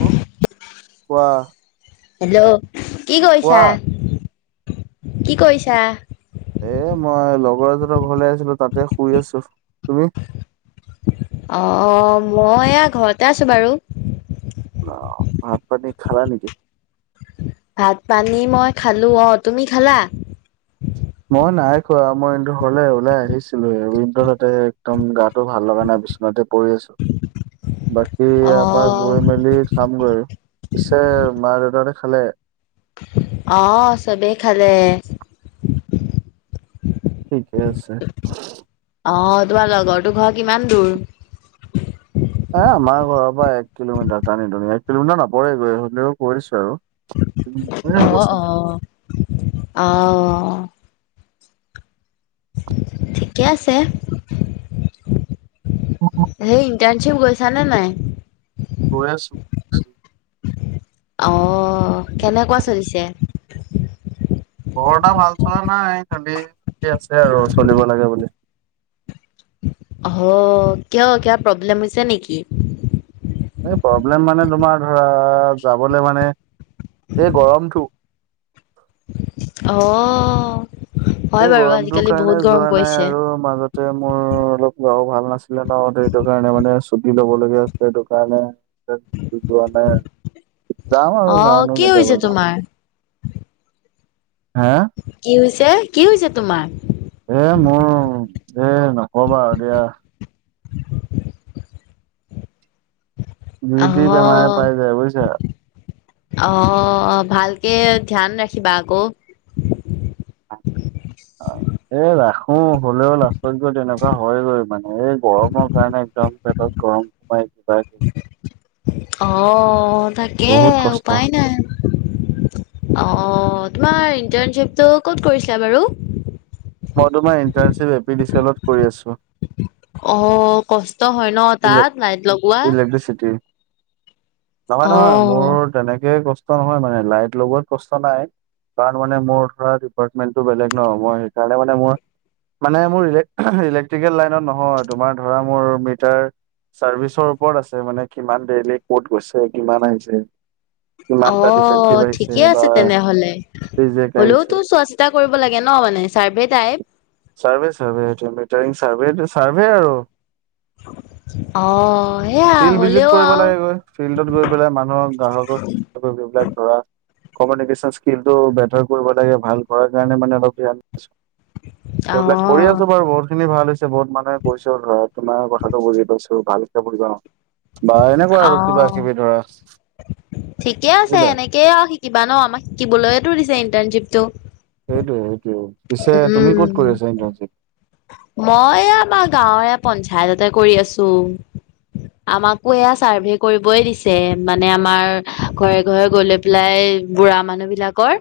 Hello কোৱা? Hello কি কোৱা কৰিছা কি কৰিছা? এ' মই লগৰ এজনৰ ঘৰলে আহিছিলো তাতে শুই আছো, তুমি? অ' মই এয়া ঘৰতে আছো বাৰু। অ' ভাত পানী খালা নেকি? ভাত পানী মই খালো অ' তুমি খালা? মই নাই খোৱা, মই ঘৰলে ওলাই আহিছিলো আৰু ই তাতে একদম গাত। ভাল লগা নাই বিচনাথতে পৰি আছো, বাকী অ ইয়াৰ পৰা গৈ মেলি। খামগৈ, পিছে মা দেউততে খালে? অ' চবেই খালে। ঠিকে আছে। অ' তোমাৰ লগৰটো ঘৰ কিমান দূৰ? এ' আমাৰ ঘৰৰ পৰা এক কিলোমিটাৰ টানিনি এক কিলোমিটাৰ নপৰেগৈ স কৈ দিছো আৰু। হ'ব অ' চাগে অ' আহ। ঠিকে আছে। অঁ অঁ। সেই ইণ্টাৰ্ণশ্বিপ গৈছানে নাই? গৈ আছো। অ' কেনেকুৱা চলিছে? বৰ এটা ভাল চলা নাই, খালী চলি আছে আৰু চলিব লাগে বুলি। অঁ, কিয় কিবা প্ৰব্লেম হৈছে নেকি? এই প্ৰব্লেম মানে তোমাৰ ধৰা যাবলে মানে এই গৰমটো। অঁ, এই হয় বাৰু গৰমটোৰ আজিকালি কাৰণে বহুত যোৱা গৰম নাই পৰিছে। আৰু মাজতে মোৰ অলপ গাও ভাল নাছিলে ন, এইটো কাৰণে মানে ছুটি লব লগীয়া আছিল সেইটো কাৰণে। ছুটি পোৱা নাই, যাম আৰু অ যাও নো কি হৈছে কেতিয়াবা যাওঁ। তোমাৰ? হা। কি হৈছে, কি হৈছে তোমাৰ? এ মোৰ, এ নকবা আৰু দিয়া। যি তি বেমাৰে পাই যায় বুজিছা। অঁ ভালকে ধ্যান ৰাখিবা আকৌ। উম। এ ৰাখো হ'লেও লাষ্টত গৈ তেনেকুৱা হয়গৈ মানে এই গৰমৰ কাৰণে একদম পেটত গৰম। [inaudible] অঁ তাকে বহুত কষ্ট উপায় নাই। অঁ তোমাৰ ইন্টাৰ্নশ্বিপটো কত কৰিছিলা বাৰু? মই তোমাৰ ইন্টাৰ্নশ্বিপটো এপিডিচিএলত কৰি আছো। অঁ কষ্ট হয় ন ইলে তাত লাইট লগোৱা। [inaudible] নহয় নহয়, অহ মোৰ তেনেকে কষ্ট নহয় মানে লাইট লগোৱাত কষ্ট নাই। কাৰণ মানে মোৰ ডিপাৰ্টমেন্টটো বেলেগ ন, মই সেইকাৰণে মানে মই- মানে মোৰ ইলেক্ট্ৰিকেল লাইনত নহয়, তোমাৰ ধৰা মোৰ মিটাৰ- চাৰ্ভিচৰ ওপৰত আছে মানে কিমান দেৰিলৈকে ক'ত গৈছে, কিমান আহিছে? কিমানটা অঁ ডিফেক্টিভ আহিছে ঠিকে আছে বা তেনেহলে। ৰিজেক্ট হ'লেও আহিছে তো চোৱা চিতা কৰিব লাগে ন মানে চাৰ্ভে টাইপ। চাৰ্ভে চাৰ্ভে, এতিয়া মিটাৰিং চাৰ্ভে চাৰ্ভে আৰু। অঁ। ফিল্ড ভিজিট কৰিব লাগে গৈ। ফিল্ডত গৈ পেলাই মানুহক গ্ৰাহকক- যিবিলাক ধৰা কমিউনিকেল স্কিলটো বেটাৰ কৰিব লাগে, ভাল কৰিব লাগে কাৰণে মানে অলপ ধৰা- সেইবিলাক কৰি অহ আছো বাৰু। বহুত খিনি ভাল হৈছে বহুত মানুহে কৈছে ধৰা তোমাৰ কথা। বুজিলো। বালিকা গাওঁ। বা এনেকুৱা আৰু কিবা অহ কিবি ধৰা বুজিলা। ঠিকেই আৰু শিকিবা ন আমাক শিকিবলৈতো দিছে ইণ্টাৰ্ণশ্বিপটো। সেইটোয়ে সেইটোয়ে। পিছে তুমি ক'ত উম, কৰি আছা ইণ্টাৰ্ণশ্বিপটো? মই আমাৰ গাঁৱৰ এ পঞ্চায়ততে কৰি আছো। আমাকো এয়া চাৰ্ভে কৰিবই দিছে মানে আমাৰ ঘৰে ঘৰে গলে- পেলাই বুঢ়া মানুহ বিলাকৰ,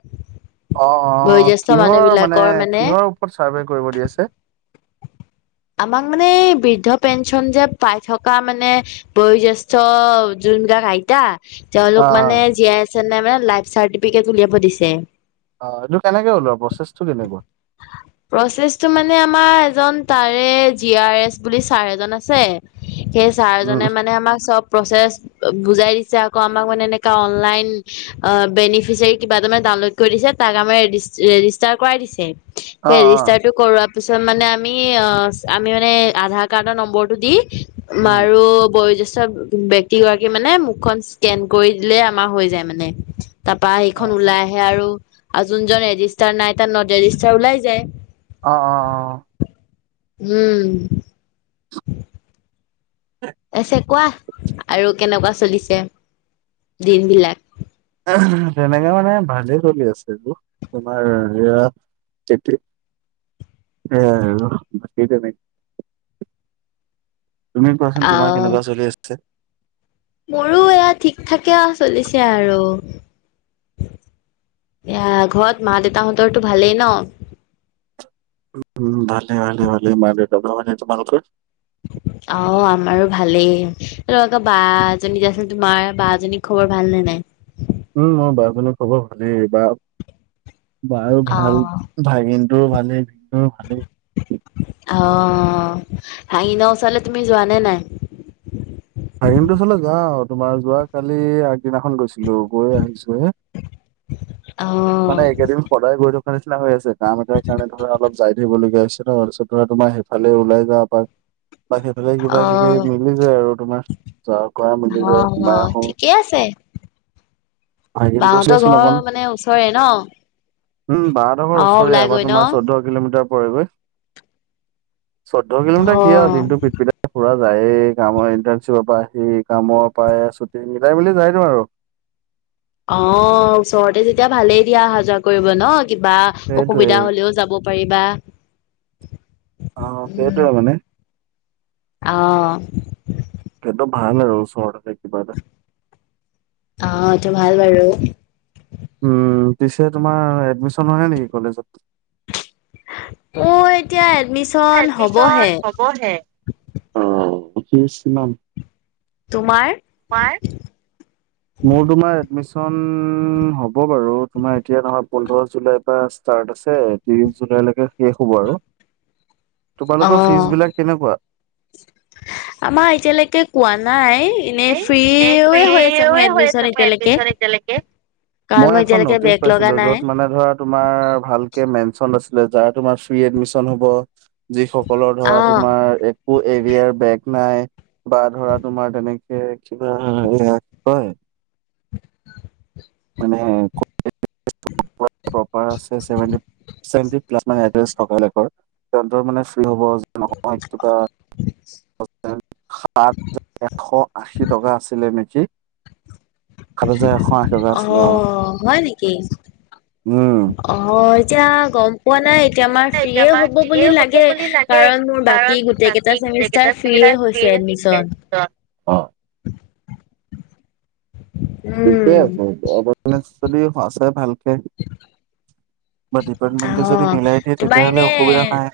অ অ বয়োজ্যেষ্ঠ মানুহ বিলাকৰ মানে- কত চাৰ্ভে কৰিব দি আছে? আমাক মানে এই বৃদ্ধ পেঞ্চন যে পাই থকা মানে- বয়োজ্যেষ্ঠ যোনবিলাক আইটা- তেওঁলোক অ মানে জীয়াই আছে নে নাই মানে লাইফ চাৰ্টিফিকেট উলিয়াব দিছে। অঁ এইটো কেনেকে উলাব আৰু প্ৰচেছটো কেনেকুৱা? প্ৰচেছটো মানে আমাৰ এজন- তাৰে জি আৰ এছ বুলি চাৰ এজন আছে সেই উম চাৰজনে মানে আমাক চব- প্ৰচেছ বুজাই দিছে আকৌ আমাক মানে এনেকুৱা অনলাইন- অ বেনিফিছেৰি কিবা এটা মানে ডাওউনলদ কৰি দিছে তাক আমাক ৰে ৰেজিষ্টাৰ কৰাই দিছে অ অ ৰেজিষ্টাৰটো কৰোৱা পিছত মানে আ মি আমি মানে আধাৰ কাৰ্ডৰ নম্বৰটো দি উম। মাৰো বয়োজ্যেষ্ঠ ব্য ক্তি গৰাকী মানে মুখখন স্কেন কৰি দিলে আমাৰ হৈ যায় মানে তাৰপা অ সেইখন ওলাই আহে আৰু যোনজন ৰেজিষ্টাৰ নাই তাত নট ৰেজিষ্টাৰ ওলাই যায় অ অ অ উম এছে কোৱা কেনেকৱা চলিছে দিনবিলাক? তেনেকে মানে ভালে চলি আছে আৰু তোমাৰ এয়া তেপিক সেয়াই আৰু বাকি তেনেকুৱা তুমি কোৱাচোন তোমাৰ আহ কেনেকুৱা চলি আছে? মোৰো এয়া ঠিক-ঠাকে চলিছে আৰু এয়া ঘত মা-দেউতাহঁতৰটো ভালেই ন? উম ভালে ভালে ভালে মা-দেউতা ভাগৰ, তোমালোকৰ? [unintelligible] অ আমাৰো ভালেই অ তহঁত বা এজনী যে আছিল তোমাৰ বাজনী খবৰ ভাল নে নাই উম মো বাই-ভনী খবৰ ভালেই বা বাৰও অ ভাল ভাগিনটোৰো ভালেই মোও ভালেই অ ভাগিনৰ ওচলে তুমি যোৱা নে নাই ভাগিনটো ওচলে যাওঁ তোমাৰ যোৱা কালি আগদিনাখন গৈছিলো গৈ আহিছো হে অ মানে এইকেদিন সদায় গৈ থকা নিচিনা হৈ আছে কাম এটাৰ কাৰণে ধৰা অলপ যাই থাকিবলগীয়া হৈছে ত তাপিছত ধৰা তোমাৰ সেইফালে ওলাই যাওঁ এপাক বা সেইফালে অ কিবা কিবি মিলি যায় আৰু তোমাৰ যোৱা কৰা মিলি অ যায় অ সোমাই আহো ঠিকে আছে ভাগিনটো বাহতৰ দিয়াচোন ঘৰ অকণ মানে ওচৰে ন উম বাহঁতৰ ঘৰ অ ওচৰে ওলাই আমাৰ গৈ ন তোমাৰ চৌধ কিলোমিটাৰ পৰেগৈ চৈধ্য কিলোমিটাৰ কি আও অ দিনটো পিত-পিতাই পুৰা যায়েই কামৰ ইণ্টাৰ্ণশ্বিপৰ পৰা আহি কামৰ পৰা ছুটী মিলাই মিলি যায়টো আৰু অ ওচৰতে যেতিয়া ভালেই দিয়া অহা-যোৱা কৰিব ন কিবা সেইটোৱে অসুবিধা হলেও যাব পাৰিবা অ অ সেইটোয়ে মানে অ সেত ভাল আৰু ওচৰতে কিবা এটা অ সেতু ভাল বাৰু উম পিছে তোমাৰ এডমিছন নহয় নে নেকি কলেজত অ এতিয়া এডমিচন এডমিছন হ'বহে হবহে, অ ফিজ কিমান? তোমাৰ? মাৰ মোৰ তোমাৰ এডমিচন হ'ব বাৰু তোমাৰ এতিয়া নহয় পোন্ধৰ জুলাই পৰা ষ্টাৰ্ট আছে ত্ৰিশ জুলাইলেকে শেষ হ'ব আৰু [inaudible] তোমালোকৰ অ', ফিজ বিলাক কেনেকুৱা? আমা এতিয়ালে কে কোৱা নাই। এনে ন এ ফ্ৰী ফ্ৰীয়ে হৈ আছে মোৰ হয় হয় এডমিচন আছে মো এতিয়ালৈকে এডমিচন এতিয়া লেকে। কাৰণ মই এখন এতিয়ালৈকে নটিচ বেক লগা পাইছিলো নাই যত মানে- ধৰা তোমাৰ ভালকে মেনচন আছিলে যাৰ তোমাৰ ফ্ৰী এডমিশন হ'ব- যি সকলৰ ধৰা অ', তোমাৰ এক- কো এৰিয়াৰ বেগ নাই বা ধৰা তোমাৰ তেনেক- এ কিবা হয় কয়- মানে কপাৰ আছে। এতেন্দেন্স থকা বিলাকৰ তেনতৰ মানে ফ্ৰী হ'ব নহয় কিবা- প্লিছ। সাত এশ আশী টকা আছিলে নেকি। সাত হাজাৰ এশ আশী টকা অঁ আছিলে অ হয় নেকি। উম অঁ এতিয়া গম- পোৱা নাই এতিয়া আমাৰ এতিয়া ফ্ৰীয়ে আমাক হ'ব দিয়ে বুলি হ'ব লাগে বুলি লাগে কাৰণ মোৰ কাৰণ বাকী গোটেই বাকী গেটা গোটেই চেমিছ- তাৰ কেইটা ফ্ৰীয়ে হৈছে এডমিশন। অঁ। ঠিকে উম, আছে অবদনেছ যদি আছে ভালকে। বা ডিপাৰ্টমেন্টে যদি অ', মিলাই দিয়ে তোমাৰ তেতিয়াহ'লে এনে অসুবিধা নাই।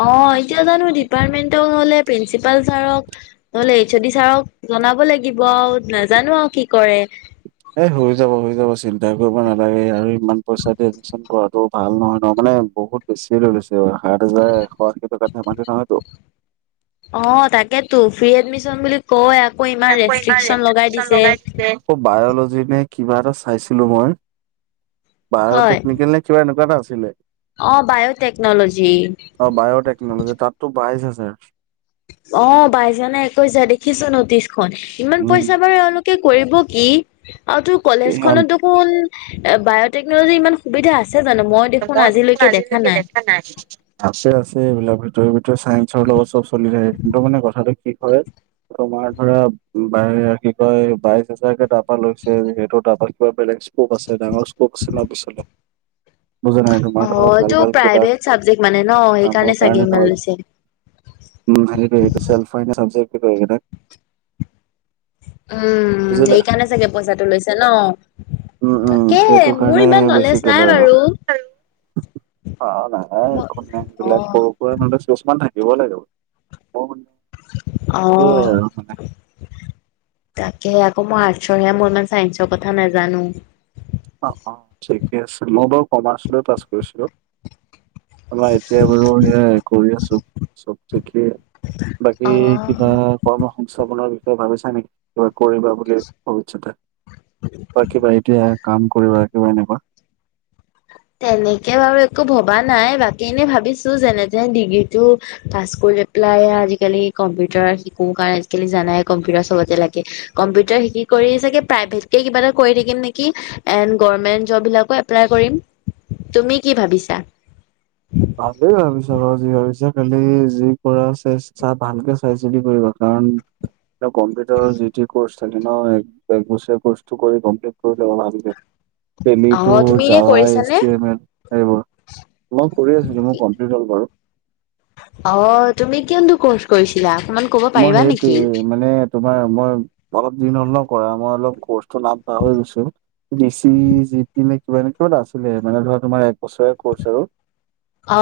অঁ এতিয়া জানো ডিপাৰ্টমেন্ট হলে প্ৰিন্সিপাল ছাৰক- নহ'লে এইচ অদি ছাৰক জনাব লাগিব আৰু নাজানো আৰু কি কৰে। এ হৈ যাব হৈ যাব চিন্তা কৰিব নালাগে আৰু ইমান পইচা দি এডমিছন কৰ- ত ভাল নহয় নহ মানে বহুত বেছি লৈ লৈছে সাত হাজাৰ এশ আশী টকা ধেমালি নহয়তো। অঁ তাকেতো ফ্ৰী এডমিশন বুলি কয় আকৌ ইমান ৰেষ্ট্ৰিকচন লগাই দিছে। আক বায়লজি নে কিবা এটা চাইছিলো মই বায়টেকনিকেল নে- কিবা এনেকুৱা ঐটা আছিলে। অঁ বায়টেকনলজি। অঁ বায়টেকনলজি তাতো বাইচ আছে। অঁ বাইছজানে একৈছজা দেখিছো নতিশখন ইমান উম পইচা বাৰু এওঁলোক- কে কৰিব কি আৰু তোৰ সিহঁত কলেজখনতো- খোন বায়'টেকনলজিৰ ইমান সুবিধা আছে জানো মই দেখোন আজিলৈকে দেখা নাই। নাই। আছে আছে এইবিলাক ভিতৰে ভিতৰে চাইন্সৰ লগত চব চলি থাকে কিন্তু মানে কথাটো কি হল- তোমাৰ ধৰা বায় কি কয় বাইশ হাজাৰ কে তপা লৈছে সেইটো তাপা কিবা বেলেগ- সপ আছে ডাঙৰ স্কক আছেনা পিছলে। বুজা নাই অ', তোমাৰ ধৰা ভাল এইটো ভাল কিবা প্ৰাইভেট চাবজেক্ট মানে ন সেইকাৰণে কামৰ চাগে কাৰণে- ইমান লৈছে। উম সেটোৱেটো চেলফাইনে চাবজেক কেইটা এইকেইটাক। উম বুজিলা সেইকাৰণে চাগে পইচাটো লৈছে ন। উম উম' তাকে সেইটো মোৰ কাৰণে ইমান নলেজ বেছিকে নাই লয় বাৰু। আৰু। অ অ নাজাই একো অ', নেজবিলাকো। চুচমান থাকিব লাগিব। অঁহ। তাকে সে আকৌ মই আৰ্টচৰ সে মই ইমান চাইন্সৰ কথা নাজানো। অঁ অঁ ঠিকে আছে মই বাৰু কমাৰ্চলৈ পাছ কৰিছিলো। আমাৰ এতিয়াই বাৰু সেয়া কৰি আছো চব থিকে বাকী অ', কিবা- কৰ্ম সংস্থাপনৰ বিষয়ে ভাবিছা নেকি কিবা কৰিবা বুলি ভৱিষ্যতে? বা কিবা এতিয়া কাম কৰিবা কিবা এনেকুৱা। তেনেকে বাৰু একো ভবা নাই বাকী এনে ভাবিছো যেনে তেনে ডিগ্ৰীটো। ক কৰি পেলাই আজিকালি কম্পিউটাৰ শিকো কাৰণে কেলে জানাই কম্পিউটাৰ চবতে লাগে। কম্পিউটাৰ শিকি কৰি চাগে প্ৰাইভেটকে কিবা এটা কৰি থাকিম নেকি। এন গমেন্ট জব বিলাকো এপ্লাই কৰিম তুমি কি ভাবিছা। ভালেই ভাবিছ বাৰু যি ভাবিছ খালি যি কৰা চাই চা ভালকে চাই চিদি কৰিবা কাৰণ। কম্পিউটাৰৰ যি তি কৰ্চ থাকে ন এক বছৰে কৰ্চটো কৰি কমপ্লিট কৰি ল'বা ভালকে। অহ দেলিটো তুমি এনে কৰিছানে? যাৱাই [inaudible] এইবোৰ। মই কৰি আছিলো মোৰ কমপ্লিট হল বাৰু। অ তুমি কিয়ো কৰ্চ কৰিছিলামান। মই সেইটোয়ে মানে। তোমাৰ মই অলপ দিন হ'ল ন কৰা মই অলপ কৰ্চটোৰ নাম পাহৰি গৈছো। বি চি জি পি নে কিবা নে কিবা এটা আছিলে মানে ধৰা তোমাৰ এক বছৰিয়া কৰ্চ আৰু। অ।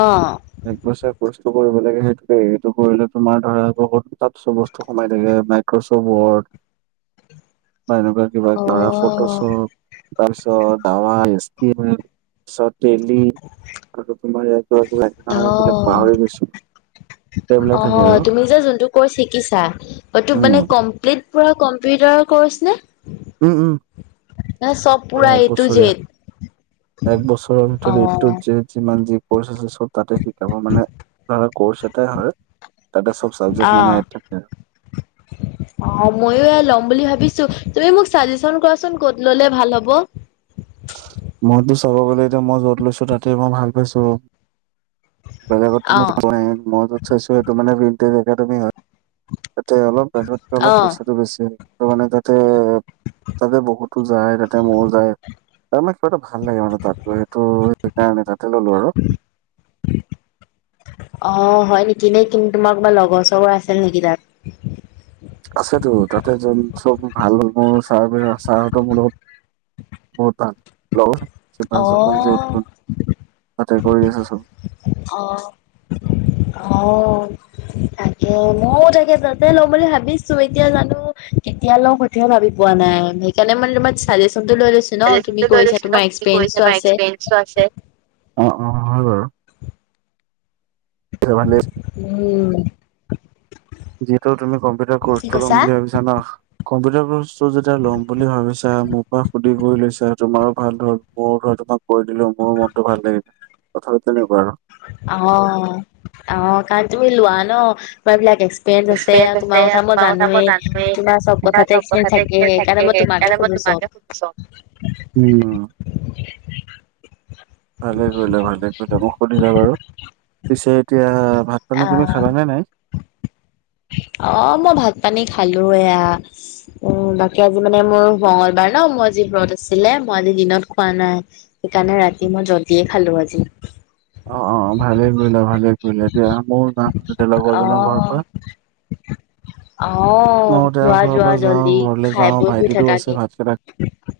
এক বছৰবছৰীয় কৰ্চটো কৰিব লাগে সেইটোকে এইটো কৰিলে তোমাৰ ধৰা বহুত। তাত চব বস্তু সোমাই থাকে মাইক্ৰচফ বত। বা এনেকুৱা কিবা কিব ধৰা ফটো অহ চব। [unintelligible] অ সেইবিলাক অ থাকে আৰু তুমি যে যোন তো। কৰ্চ শিকিছা ত মানে উম কমপ্লিত মানে কম্পিউটাৰ কৰ্চ নে। উম উম নে চব পুৰা এক এটো বছৰীয়া যেদ। এক বছৰ ভিতৰত এটো যেদ। যিমান যি কৰ্চ আছে চব তাতে শিকাব মানে ধৰা কৰ্চ এটাই হয় তাতে চব। চাবজেক মানে অ'। থাকে। [unintelligible] অ ময়ো এ ল'ম বুলি ভাবিছো তুমি মোক চাজেচন কৰাচোন ক'ত ললে ভাল হ'ব। মোৰতো চাব গ'লে এতিয়া মই য'ত লৈছো তাতে মই ভাল পাইছো আৰু। বেলেগত [inaudible] অ', তুমি মই যত চাইছো সেতো মানে তুমি হয়। ত অলপ বাজতকৈ অলপ অ', পইচাটো বেচি মানে তাতে। তাতে বহুতো যায় তাতে মৌ যায়। তাৰমানে কিবাটো ভাল লাগে মানে তাত গৈ সেইটো সেইকাৰণে তাতে ললো আৰু। অ হয় নেকি নেই কিন্তু তোমাৰ বা লগৰ চৰ আছে নেকি তাত। আছেতো তাতে যল চব ভাল মোৰ চাৰ ছাৰহতৰ মোৰ লগত। বৰ লগতিপাঞ্চত যে উদ অ', তাতে কৰি আছে চব। অ অ। তাকে মও তাকে তাতে লম বুলি ভাবিছো এতিয়া জানো কেতিয়া লওঁ। এয়া ভাবি পোৱা নাই সেইকাৰণে মই তোমাৰাজেচনটো লৈ লৈছো ন তুমি ৰিলেচনটো লৈ কৰিছা লৈছো ন, তোমাৰ তুমি কৰিছা এক্সপিৰিয়েঞ্চটো বা আছে। এক্সপিৰিয়েঞ্চো অ অ হয় বাৰু। [unintelligible] উম। যিহেতু তুমি কম্পিউটাৰ কি কৰ্চটো কৈছা? ল'ম ভিছা ন কম্পিউটাৰ কৰ্চ। টো যেতিয়া ল'ম বুলি ভাবিছা মোৰ পৰা সুধি কৰি লৈছা তোমাৰো ভাল ধৰ মোৰ ধৰা তোমাক। কৈ দিলো মোৰ মনটো ভাল লাগিলে কথাতো তেনেকুৱা আৰু। আঅ আঅ কাৰণ তুমি লোৱা ন এবিলাক এক্স। পিৰিয়েঞ্চ আছে তোমাৰ কথা মই জানোৱেই তোমাৰ চব কথা এক্সপিৰিয়েঞ্চ থাকে সেইকাৰণে মই তোমাকে শুধিছো আৰু। চ, উম, ভালে কৰিলে ভালে। াক ঔষুধিলা বাৰু, পিছে এতিয়া ভাত পানী তুমি আহ খালা নে নাই? অ', মই ভাত পানী খালো এয়া উম, বাকী আজি মানে মোৰ মঙগলবাৰ ন, মোৰ আজি ব্ৰত আছিলে, মই আজি দিনত খোৱা নাই। সেইকাৰণে ৰাতি মই জলদিয়ে খালো আজি। অ' অ', ভালে কৰিলা, ভালে কৰিলা দিয়া, এতিয়া ময়ো যাম এতিয়া লগৰজনৰ ঘৰৰ পৰা। অ', অ', তেওঁ যোৱা ঘৰৰ যোৱা পৰা যাওঁ, জল্দি ঘৰলে খাই যাওঁ, বৈ শুই ভাইটিটো থাকাগে আছে ভাতকেইটাক